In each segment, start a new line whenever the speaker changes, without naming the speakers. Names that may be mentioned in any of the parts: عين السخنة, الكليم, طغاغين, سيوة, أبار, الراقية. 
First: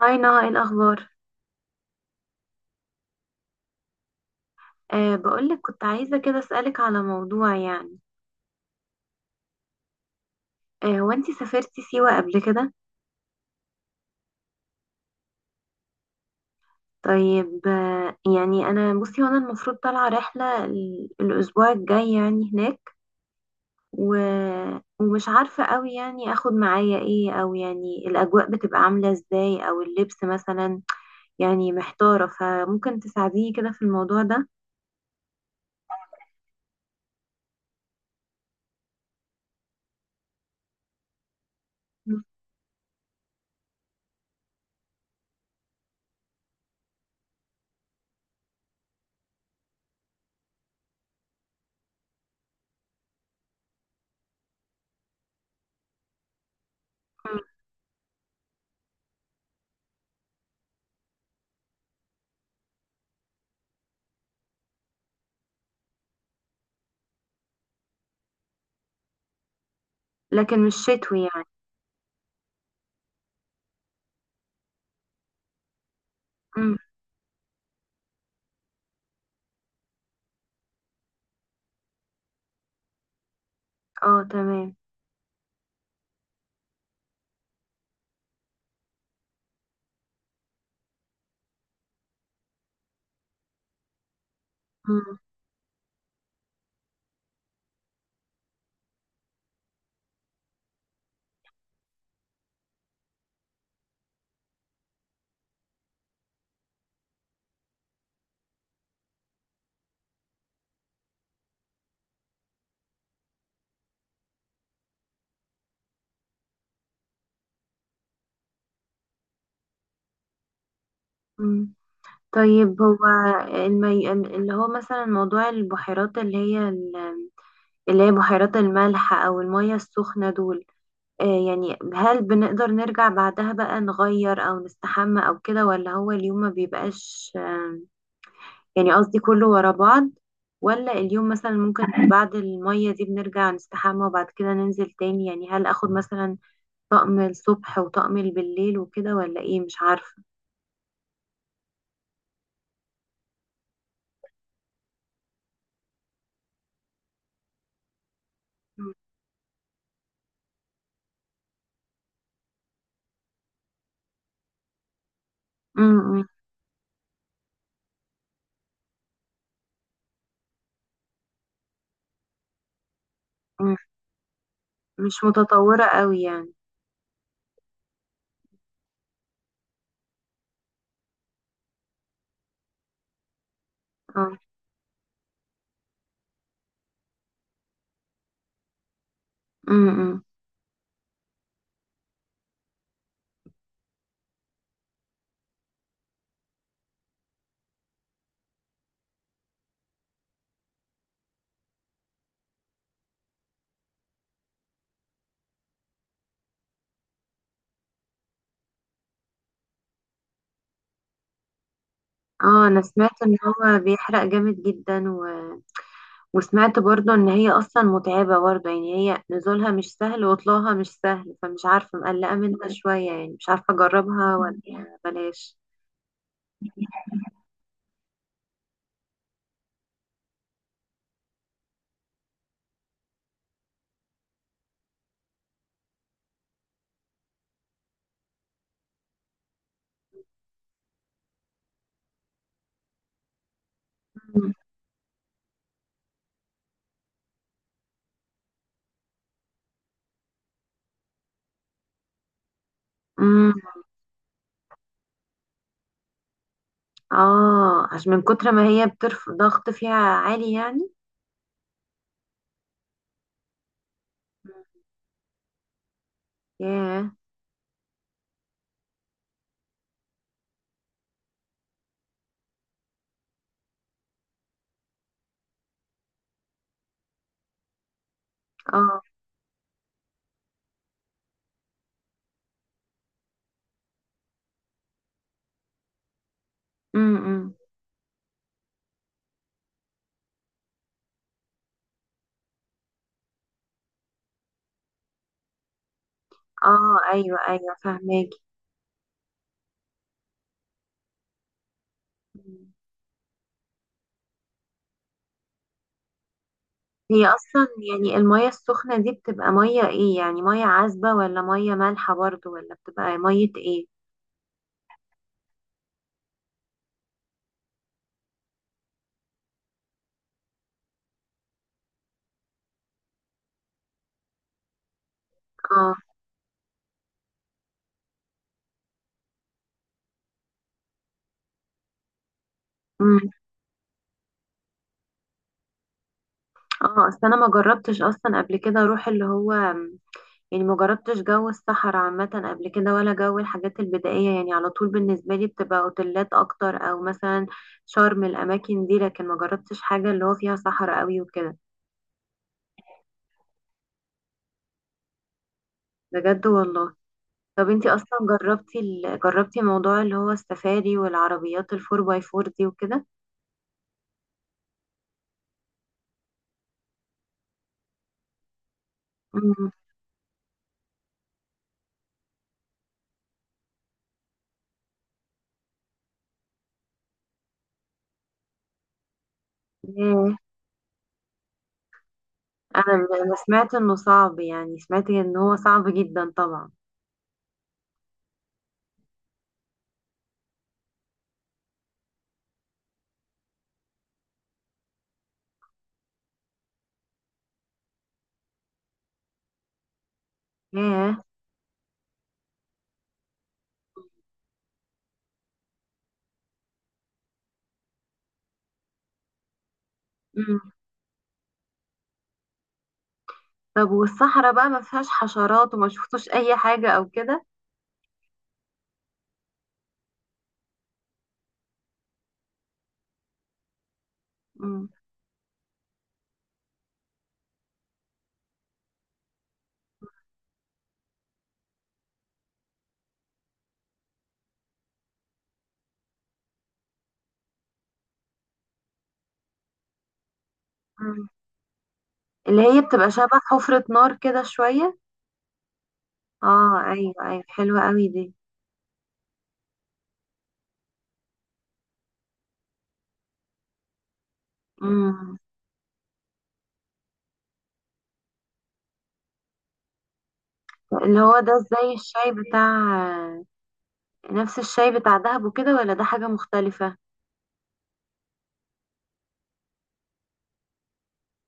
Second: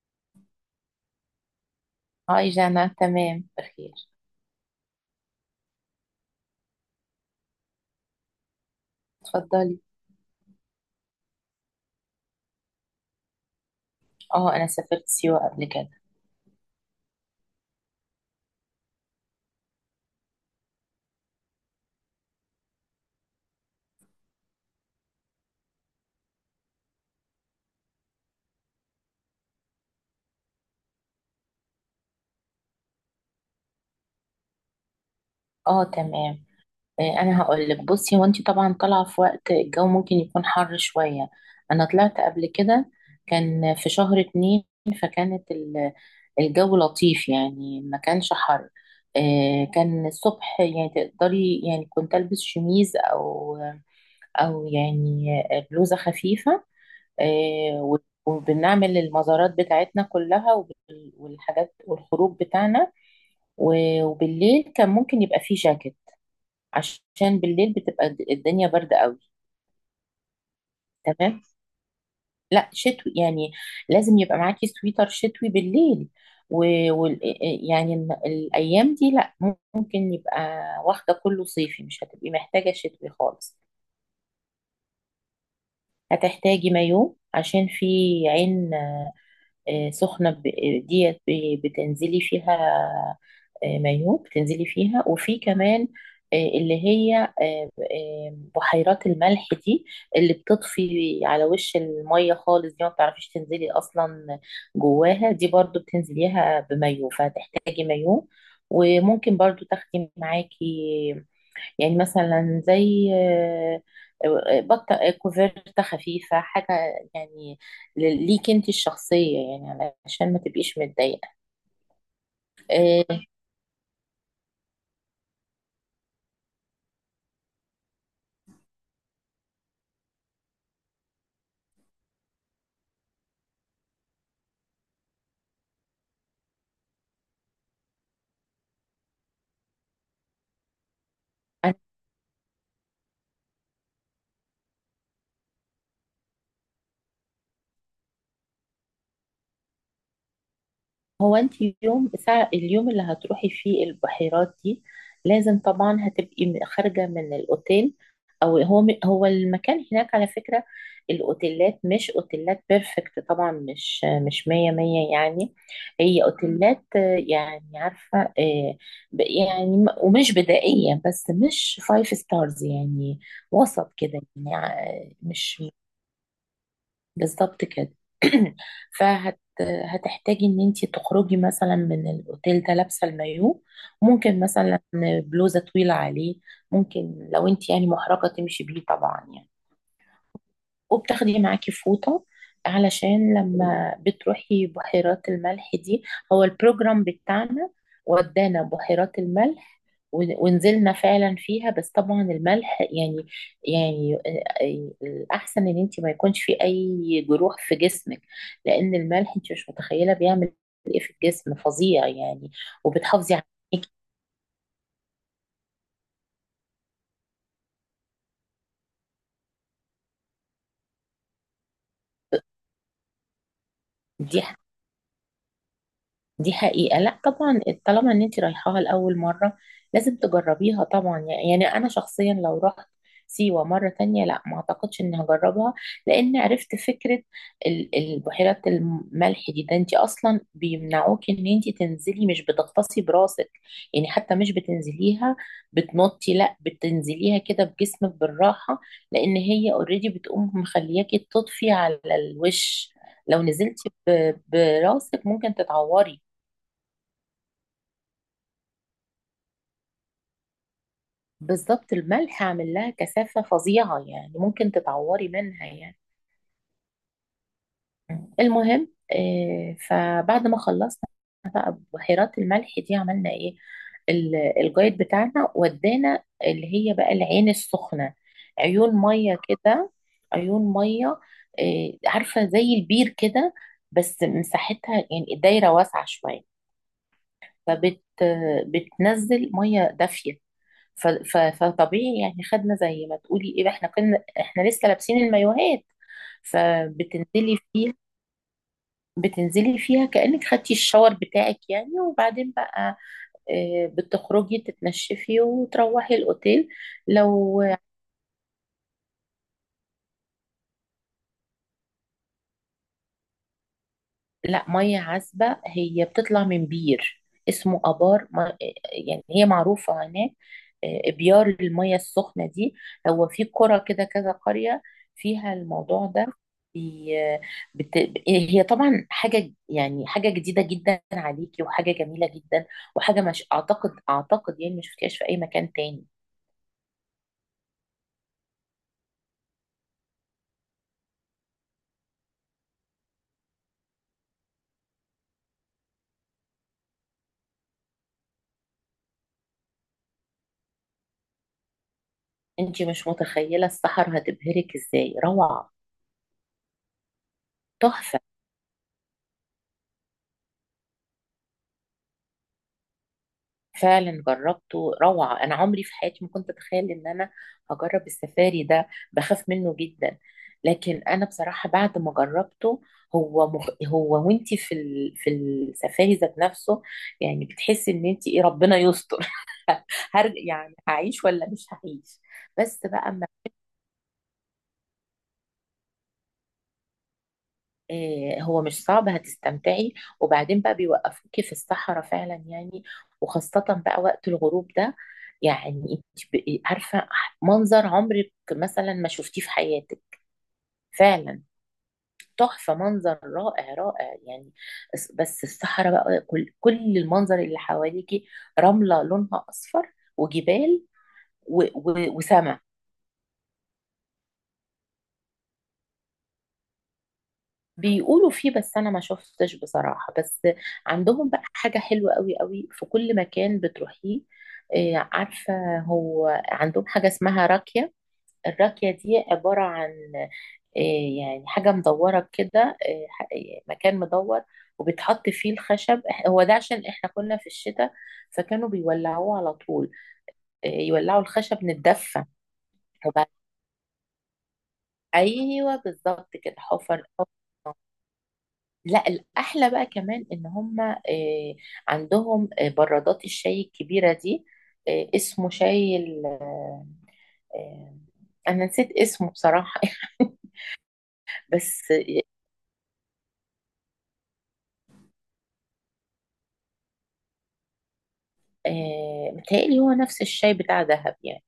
هاي نهى، ايه الاخبار؟
هاي جانا، تمام، بخير.
بقولك كنت عايزه كده اسالك على موضوع، يعني.
اتفضلي.
هو انتي سافرتي سيوه قبل كده؟
اه، انا سافرت سيوة قبل كده.
طيب، يعني انا بصي، هو انا المفروض طالعه رحله الاسبوع الجاي يعني هناك. و... ومش عارفه قوي يعني اخد معايا ايه، او يعني الاجواء بتبقى عامله ازاي، او اللبس مثلا. يعني محتاره، فممكن تساعديني كده في الموضوع ده؟
اه، تمام. انا هقول لك، بصي، هو انت طبعا طالعه في وقت الجو ممكن يكون حر شويه. انا طلعت
مم.
قبل كده، كان في شهر اتنين. فكانت ال- الجو لطيف، يعني ما كانش حر. كان الصبح، يعني تقدري، يعني كنت البس شميز او يعني بلوزه خفيفه. آه، و- وبنعمل المزارات بتاعتنا كلها والحاجات والخروج بتاعنا. وبالليل كان ممكن يبقى فيه جاكيت، عشان بالليل بتبقى الدنيا باردة قوي.
لكن مش شتوي
تمام.
يعني؟
لا شتوي يعني، لازم يبقى معاكي سويتر شتوي بالليل.
مم.
و- وال آه، آه، يعني الأيام دي لا، ممكن يبقى واخدة كله صيفي، مش هتبقي محتاجة شتوي خالص.
اه، تمام.
هتحتاجي مايو عشان في عين سخنة بتنزلي فيها. مايو بتنزلي فيها،
مم.
وفي كمان آه، اللي هي آه، آه، بحيرات الملح دي، اللي بتطفي على وش المية خالص دي ما بتعرفيش تنزلي أصلا. جواها دي برضو بتنزليها بمايو، فهتحتاجي مايو. وممكن برضو تاخدي معاكي، يعني مثلا زي بطة، كوفرتة خفيفة، حاجة يعني ليك انت الشخصية، يعني علشان ما تبقيش متضايقة.
مم. طيب، هو اللي هو مثلا موضوع البحيرات، اللي هي بحيرات الملح او المية السخنة دول، يعني هل بنقدر نرجع بعدها بقى نغير او نستحمى او كده، ولا هو اليوم ما بيبقاش يعني، قصدي كله ورا بعض، ولا اليوم مثلا
آه،
ممكن بعد المية دي بنرجع نستحمى وبعد كده ننزل تاني، يعني هل اخد مثلا طقم الصبح وطقم بالليل وكده ولا ايه؟ مش عارفة.
هو انت يوم ساعة اليوم اللي هتروحي فيه البحيرات دي، لازم طبعا هتبقي خارجة من الاوتيل. هو المكان هناك على فكرة، الاوتيلات مش اوتيلات بيرفكت طبعا، مش مية مية يعني.
م-
هي
م-
اوتيلات يعني عارفة ب- يعني ومش بدائية، بس مش فايف ستارز يعني،
م-
وسط كده يعني
مش
مش.
متطورة قوي يعني.
بالظبط كده. فهت هتحتاجي ان انت تخرجي مثلا من الاوتيل ده لابسه المايو،
اه.
ممكن مثلا بلوزه طويله عليه، ممكن لو انت يعني محرجه تمشي بيه طبعا يعني،
امم.
وبتاخدي معاكي فوطة، علشان لما بتروحي بحيرات الملح دي. هو البروجرام بتاعنا ودانا بحيرات الملح ونزلنا فعلا فيها، بس طبعا الملح يعني، يعني الأحسن إن أنت ما يكونش في أي جروح في جسمك، لأن الملح أنت مش متخيلة بيعمل إيه في الجسم، فظيع يعني،
اه، انا سمعت
وبتحافظي
ان هو
عليكي.
بيحرق جامد جدا وسمعت برضو ان هي اصلا متعبة برضو، يعني هي نزولها مش سهل وطلوعها مش سهل، فمش عارفة، مقلقة منها شوية، يعني مش عارفة اجربها
دي
ولا بلاش.
دي حقيقة، لا طبعا طالما ان انت رايحاها لأول مرة لازم تجربيها طبعا، يعني انا شخصيا لو رحت سيوة مرة تانية، لا ما اعتقدش اني هجربها، لان عرفت فكرة البحيرات الملح دي، ده انت اصلا بيمنعوك ان انت تنزلي، مش بتغطسي براسك، يعني حتى
مم.
مش بتنزليها، بتنطي، لا، بتنزليها كده بجسمك بالراحة، لان هي اوريدي بتقوم مخلياكي تطفي على الوش. لو
مم.
نزلتي براسك ممكن تتعوري.
اه، عشان من كتر ما هي بترفع ضغط فيها عالي يعني.
بالظبط، الملح عامل لها كثافة فظيعة يعني، ممكن تتعوري منها يعني.
ياه.
المهم فبعد ما خلصنا بحيرات الملح دي عملنا ايه، الجايد بتاعنا ودانا اللي هي بقى العين السخنة، عيون
اه.
مية كده، عيون مية عارفة زي البير كده، بس مساحتها يعني الدايرة واسعة شوية.
امم.
فبت آه، بتنزل مية دافية، فطبيعي يعني خدنا زي ما تقولي ايه، احنا كنا لسه لابسين المايوهات،
اه، ايوه
فبتنزلي
ايوه،
فيها.
فهماكي.
بتنزلي فيها كأنك خدتي الشاور بتاعك يعني، وبعدين بقى بتخرجي تتنشفي وتروحي الأوتيل.
هي
لو
اصلا يعني المية السخنة دي بتبقى مية ايه؟ يعني مية عذبة ولا مية مالحة برضو، ولا بتبقى مية ايه؟
لا، ميه عذبه، هي بتطلع من بير اسمه ابار ما، يعني هي معروفه هناك، ابيار الميه السخنه دي. هو في قرى كده كذا قريه فيها
اه.
الموضوع ده. بي- بت... هي طبعا حاجه، يعني حاجه جديده جدا عليكي، وحاجه جميله جدا، وحاجه
امم.
مش اعتقد يعني ما شفتيهاش في اي مكان تاني.
اه، اصل انا ما جربتش اصلا قبل كده اروح اللي هو، يعني ما جربتش جو الصحراء عامة قبل كده، ولا جو الحاجات البدائية، يعني على طول بالنسبة لي بتبقى اوتيلات اكتر، او مثلا شرم الاماكن دي، لكن ما جربتش حاجة اللي هو فيها صحراء قوي وكده.
انت مش متخيله السحر هتبهرك ازاي، روعه،
بجد والله. طب انتي اصلا
تحفه.
جربتي موضوع اللي هو السفاري والعربيات الفور باي فور دي وكده؟
فعلا جربته، روعة، أنا عمري في حياتي ما كنت أتخيل إن أنا هجرب السفاري ده، بخاف منه جدا، لكن أنا بصراحة بعد ما جربته، هو وانتي في في السفاري ذات نفسه، يعني بتحسي إن انتي إيه، ربنا يستر.
ياه.
يعني هعيش ولا مش هعيش. بس
انا
بقى أما
انا سمعت انه صعب، يعني سمعت ان هو صعب جدا طبعا.
هو مش صعب، هتستمتعي. وبعدين بقى بيوقفوكي في الصحراء فعلا يعني، وخاصة بقى وقت الغروب ده، يعني انت بقي عارفة منظر عمرك مثلا ما شفتيه في حياتك،
ياه.
فعلا، تحفة، منظر رائع رائع يعني. بس الصحراء بقى، كل كل المنظر اللي حواليكي، رملة لونها أصفر،
مم.
وجبال وسماء.
طب، والصحراء بقى ما فيهاش حشرات وما شفتوش اي حاجة او كده؟
بيقولوا فيه بس انا ما شفتش بصراحة. بس عندهم بقى حاجة حلوة قوي قوي في كل مكان بتروحيه.
مم.
عارفة، هو عندهم حاجة اسمها راكية، الراكية دي عبارة عن آه، يعني حاجة مدورة كده، مكان مدور، وبتحط فيه الخشب. هو ده عشان احنا كنا في الشتاء، فكانوا بيولعوه على طول، يولعوا
مم.
الخشب نتدفى.
اللي هي بتبقى
وبعد-
شبه حفرة نار كده شوية.
ايوه بالظبط كده
اه،
حفر.
ايوه ايوه، حلوة قوي دي.
لا الأحلى بقى كمان إن هم عندهم برادات الشاي الكبيرة دي،
مم.
اسمه شاي آه، أنا نسيت اسمه بصراحة.
اللي هو ده
بس
زي الشاي بتاع، نفس الشاي بتاع دهب وكده ولا ده حاجة مختلفة؟
متهيألي هو نفس الشاي بتاع دهب يعني،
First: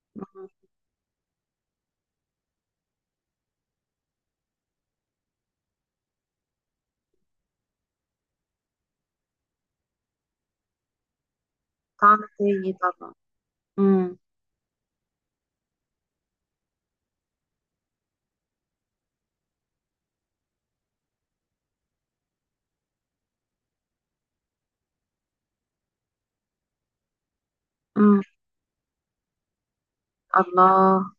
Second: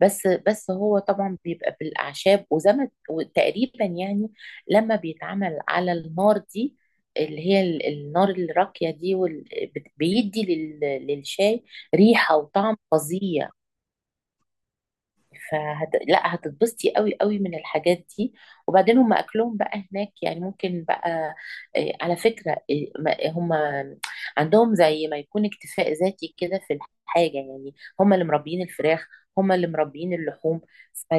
بس
مم.
بس هو طبعا بيبقى بالأعشاب وزي ما وتقريبا يعني لما بيتعمل على النار دي، اللي هي النار الراقية دي، بيدي للشاي
طعم
ريحة
تاني
وطعم
طبعا.
فظيع.
مم.
لا هتتبسطي قوي قوي من الحاجات دي. وبعدين هم اكلهم بقى هناك يعني ممكن بقى إيه، على فكره، هم عندهم زي ما يكون اكتفاء ذاتي كده في الحاجه، يعني هم
مم.
اللي مربيين الفراخ، هم اللي مربيين اللحوم.
الله.
ف...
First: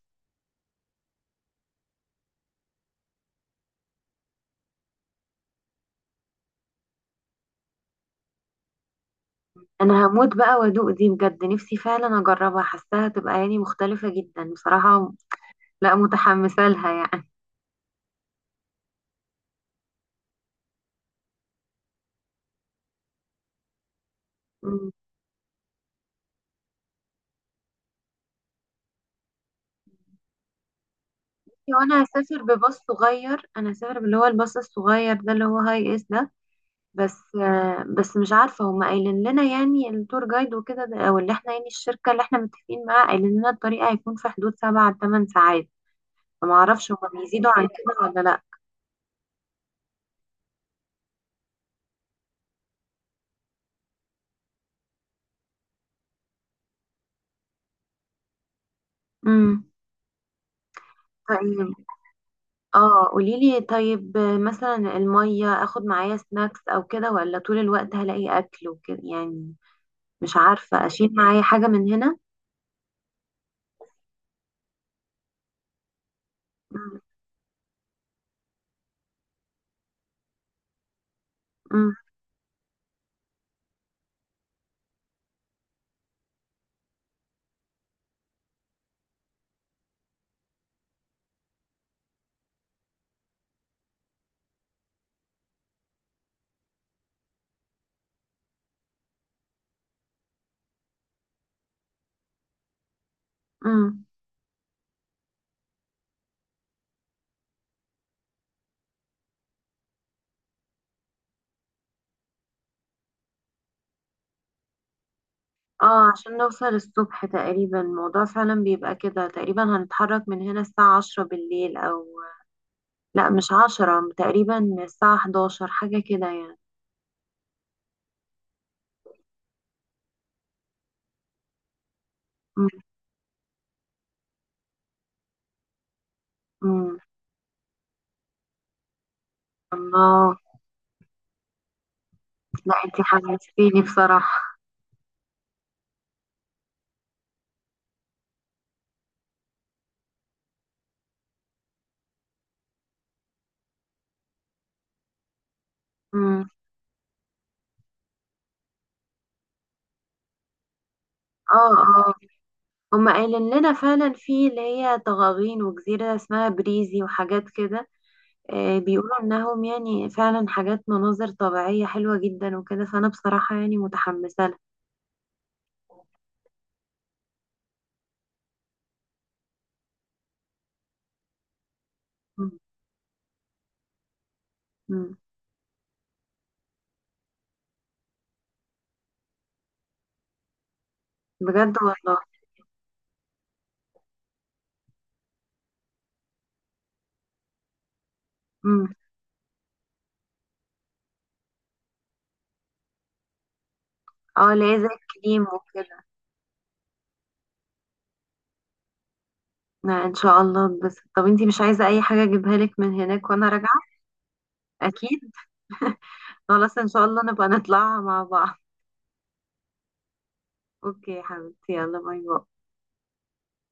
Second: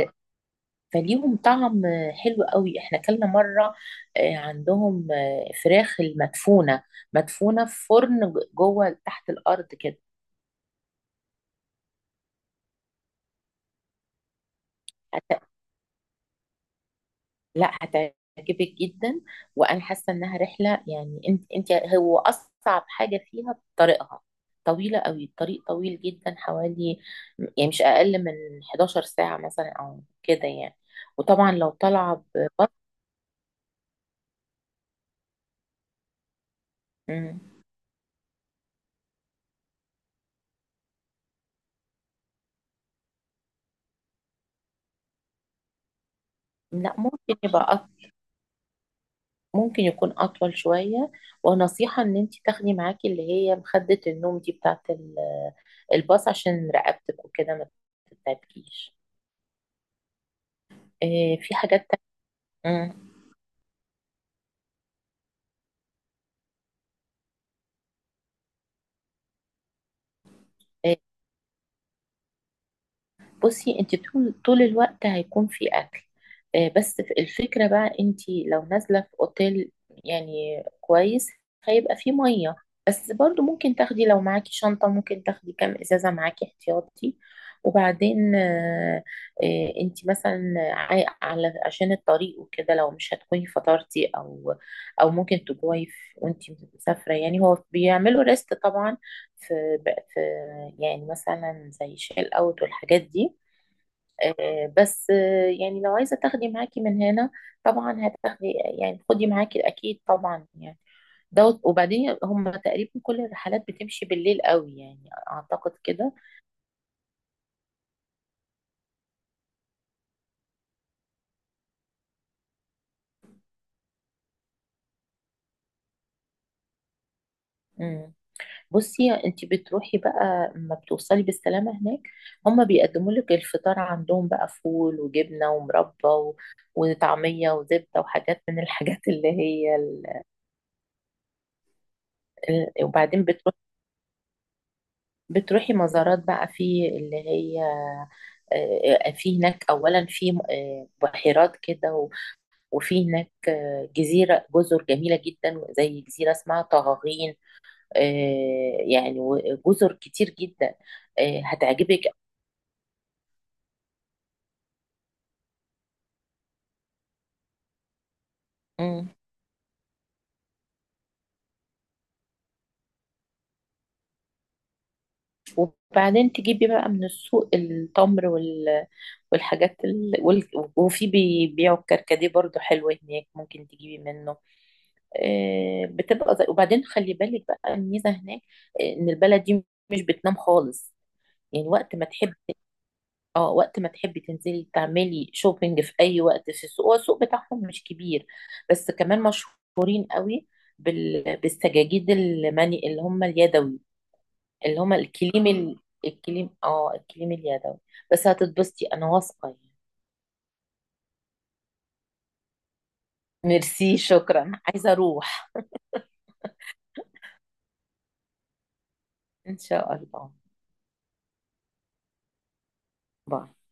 فليهم طعم حلو قوي، احنا اكلنا مره إيه، عندهم إيه، فراخ المدفونه، مدفونه في فرن جوه تحت الارض كده.
انا هموت بقى وادوق دي، بجد نفسي فعلا اجربها، حاساها تبقى يعني مختلفة جدا بصراحة. لا، متحمسة لها يعني.
لا هتعجبك جدا. وانا حاسه انها رحله، يعني انت هو اصعب حاجه فيها طريقها،
مم.
طويله قوي، الطريق طويل جدا، حوالي يعني مش اقل من 11 ساعه مثلا او كده يعني. وطبعا لو
وانا
طالعه
هسافر
ببط.
بباص صغير، انا هسافر باللي هو الباص الصغير ده اللي هو هاي اس ده. بس
مم.
بس مش عارفة، هما قايلين لنا يعني التور جايد وكده او اللي احنا يعني الشركة اللي احنا متفقين معاها قايلين لنا الطريق هيكون في حدود 7 لـ 8 ساعات. فما اعرفش
لا
هما
ممكن
بيزيدوا عن
يبقى
كده ولا لا.
ممكن يكون اطول شويه. ونصيحه ان انت تاخدي معاكي اللي هي مخده النوم دي بتاعت الباص، عشان رقبتك وكده ما تتعبكيش.
امم.
في حاجات تانية.
اه، قوليلي. طيب، مثلا المية، اخد معايا سناكس او كده ولا طول الوقت هلاقي اكل وكده يعني، مش عارفة اشيل معايا حاجة من هنا.
بصي انت طول الوقت هيكون في اكل،
مم.
بس الفكره بقى انت لو نازله في اوتيل يعني كويس
مم.
هيبقى فيه ميه، بس برضو ممكن تاخدي لو معاكي شنطه ممكن تاخدي كام ازازه معاكي احتياطي. وبعدين انت مثلا على عشان الطريق وكده، لو مش هتكوني فطرتي او ممكن تجوعي وانت مسافره يعني، هو بيعملوا ريست طبعا في, في, يعني مثلا زي شيل اوت والحاجات دي.
مم.
بس يعني لو عايزة تاخدي معاكي من هنا طبعا هتاخدي، يعني خدي معاكي أكيد طبعا يعني. دوت، وبعدين هم تقريبا كل الرحلات بتمشي بالليل قوي يعني أعتقد
اه،
كده.
عشان نوصل الصبح تقريبا. الموضوع فعلا بيبقى كده تقريبا، هنتحرك من هنا الساعة 10 بالليل او، لا مش 10 تقريبا، الساعة 11 حاجة كده يعني.
مم. بصي انت بتروحي بقى لما بتوصلي بالسلامة هناك، هم
مم.
بيقدموا لك الفطار عندهم بقى فول وجبنة ومربى
مم.
وطعمية وزبدة وحاجات من الحاجات اللي هي
الله. لا، انتي
وبعدين
حمستيني بصراحة.
بتروحي مزارات بقى في اللي هي، في هناك أولا في بحيرات كده، وفي هناك آه، جزيرة جزر جميلة جدا، زي جزيرة
مم.
اسمها طغاغين، يعني وجزر كتير جدا،
اه
هتعجبك.
اه. هما قايلين لنا فعلا في اللي هي طغاغين وجزيرة اسمها بريزي وحاجات كده،
مم.
بيقولوا انهم يعني فعلا حاجات مناظر طبيعية حلوة جدا وكده، فانا بصراحة يعني متحمسة لها.
وبعدين تجيبي بقى من السوق التمر والحاجات وفي بيبيعوا الكركديه
مم.
برضو حلو هناك ممكن تجيبي منه.
مم.
بتبقى وبعدين خلي بالك بقى الميزة هناك إن البلد دي مش بتنام خالص، يعني
بجد
وقت ما
والله.
تحب، اه وقت ما تحبي تنزلي تعملي شوبينج في اي وقت في السوق. هو السوق بتاعهم مش كبير، بس
مم.
كمان مشهورين قوي بالسجاجيد المني اللي هم اليدوي،
اه، اللي
اللي
هي زي
هم
الكريم
الكليم
وكده.
الكليم، اه الكليم اليدوي. بس هتتبسطي، انا واثقه يعني.
لا ان شاء الله. بس طب انتي مش عايزة اي حاجة اجيبها لك من هناك وانا راجعة؟
ميرسي، شكرا، عايزه
اكيد.
اروح.
خلاص، ان شاء الله نبقى نطلعها مع بعض.
ان شاء الله.
اوكي يا حبيبتي، يلا باي باي.
باي.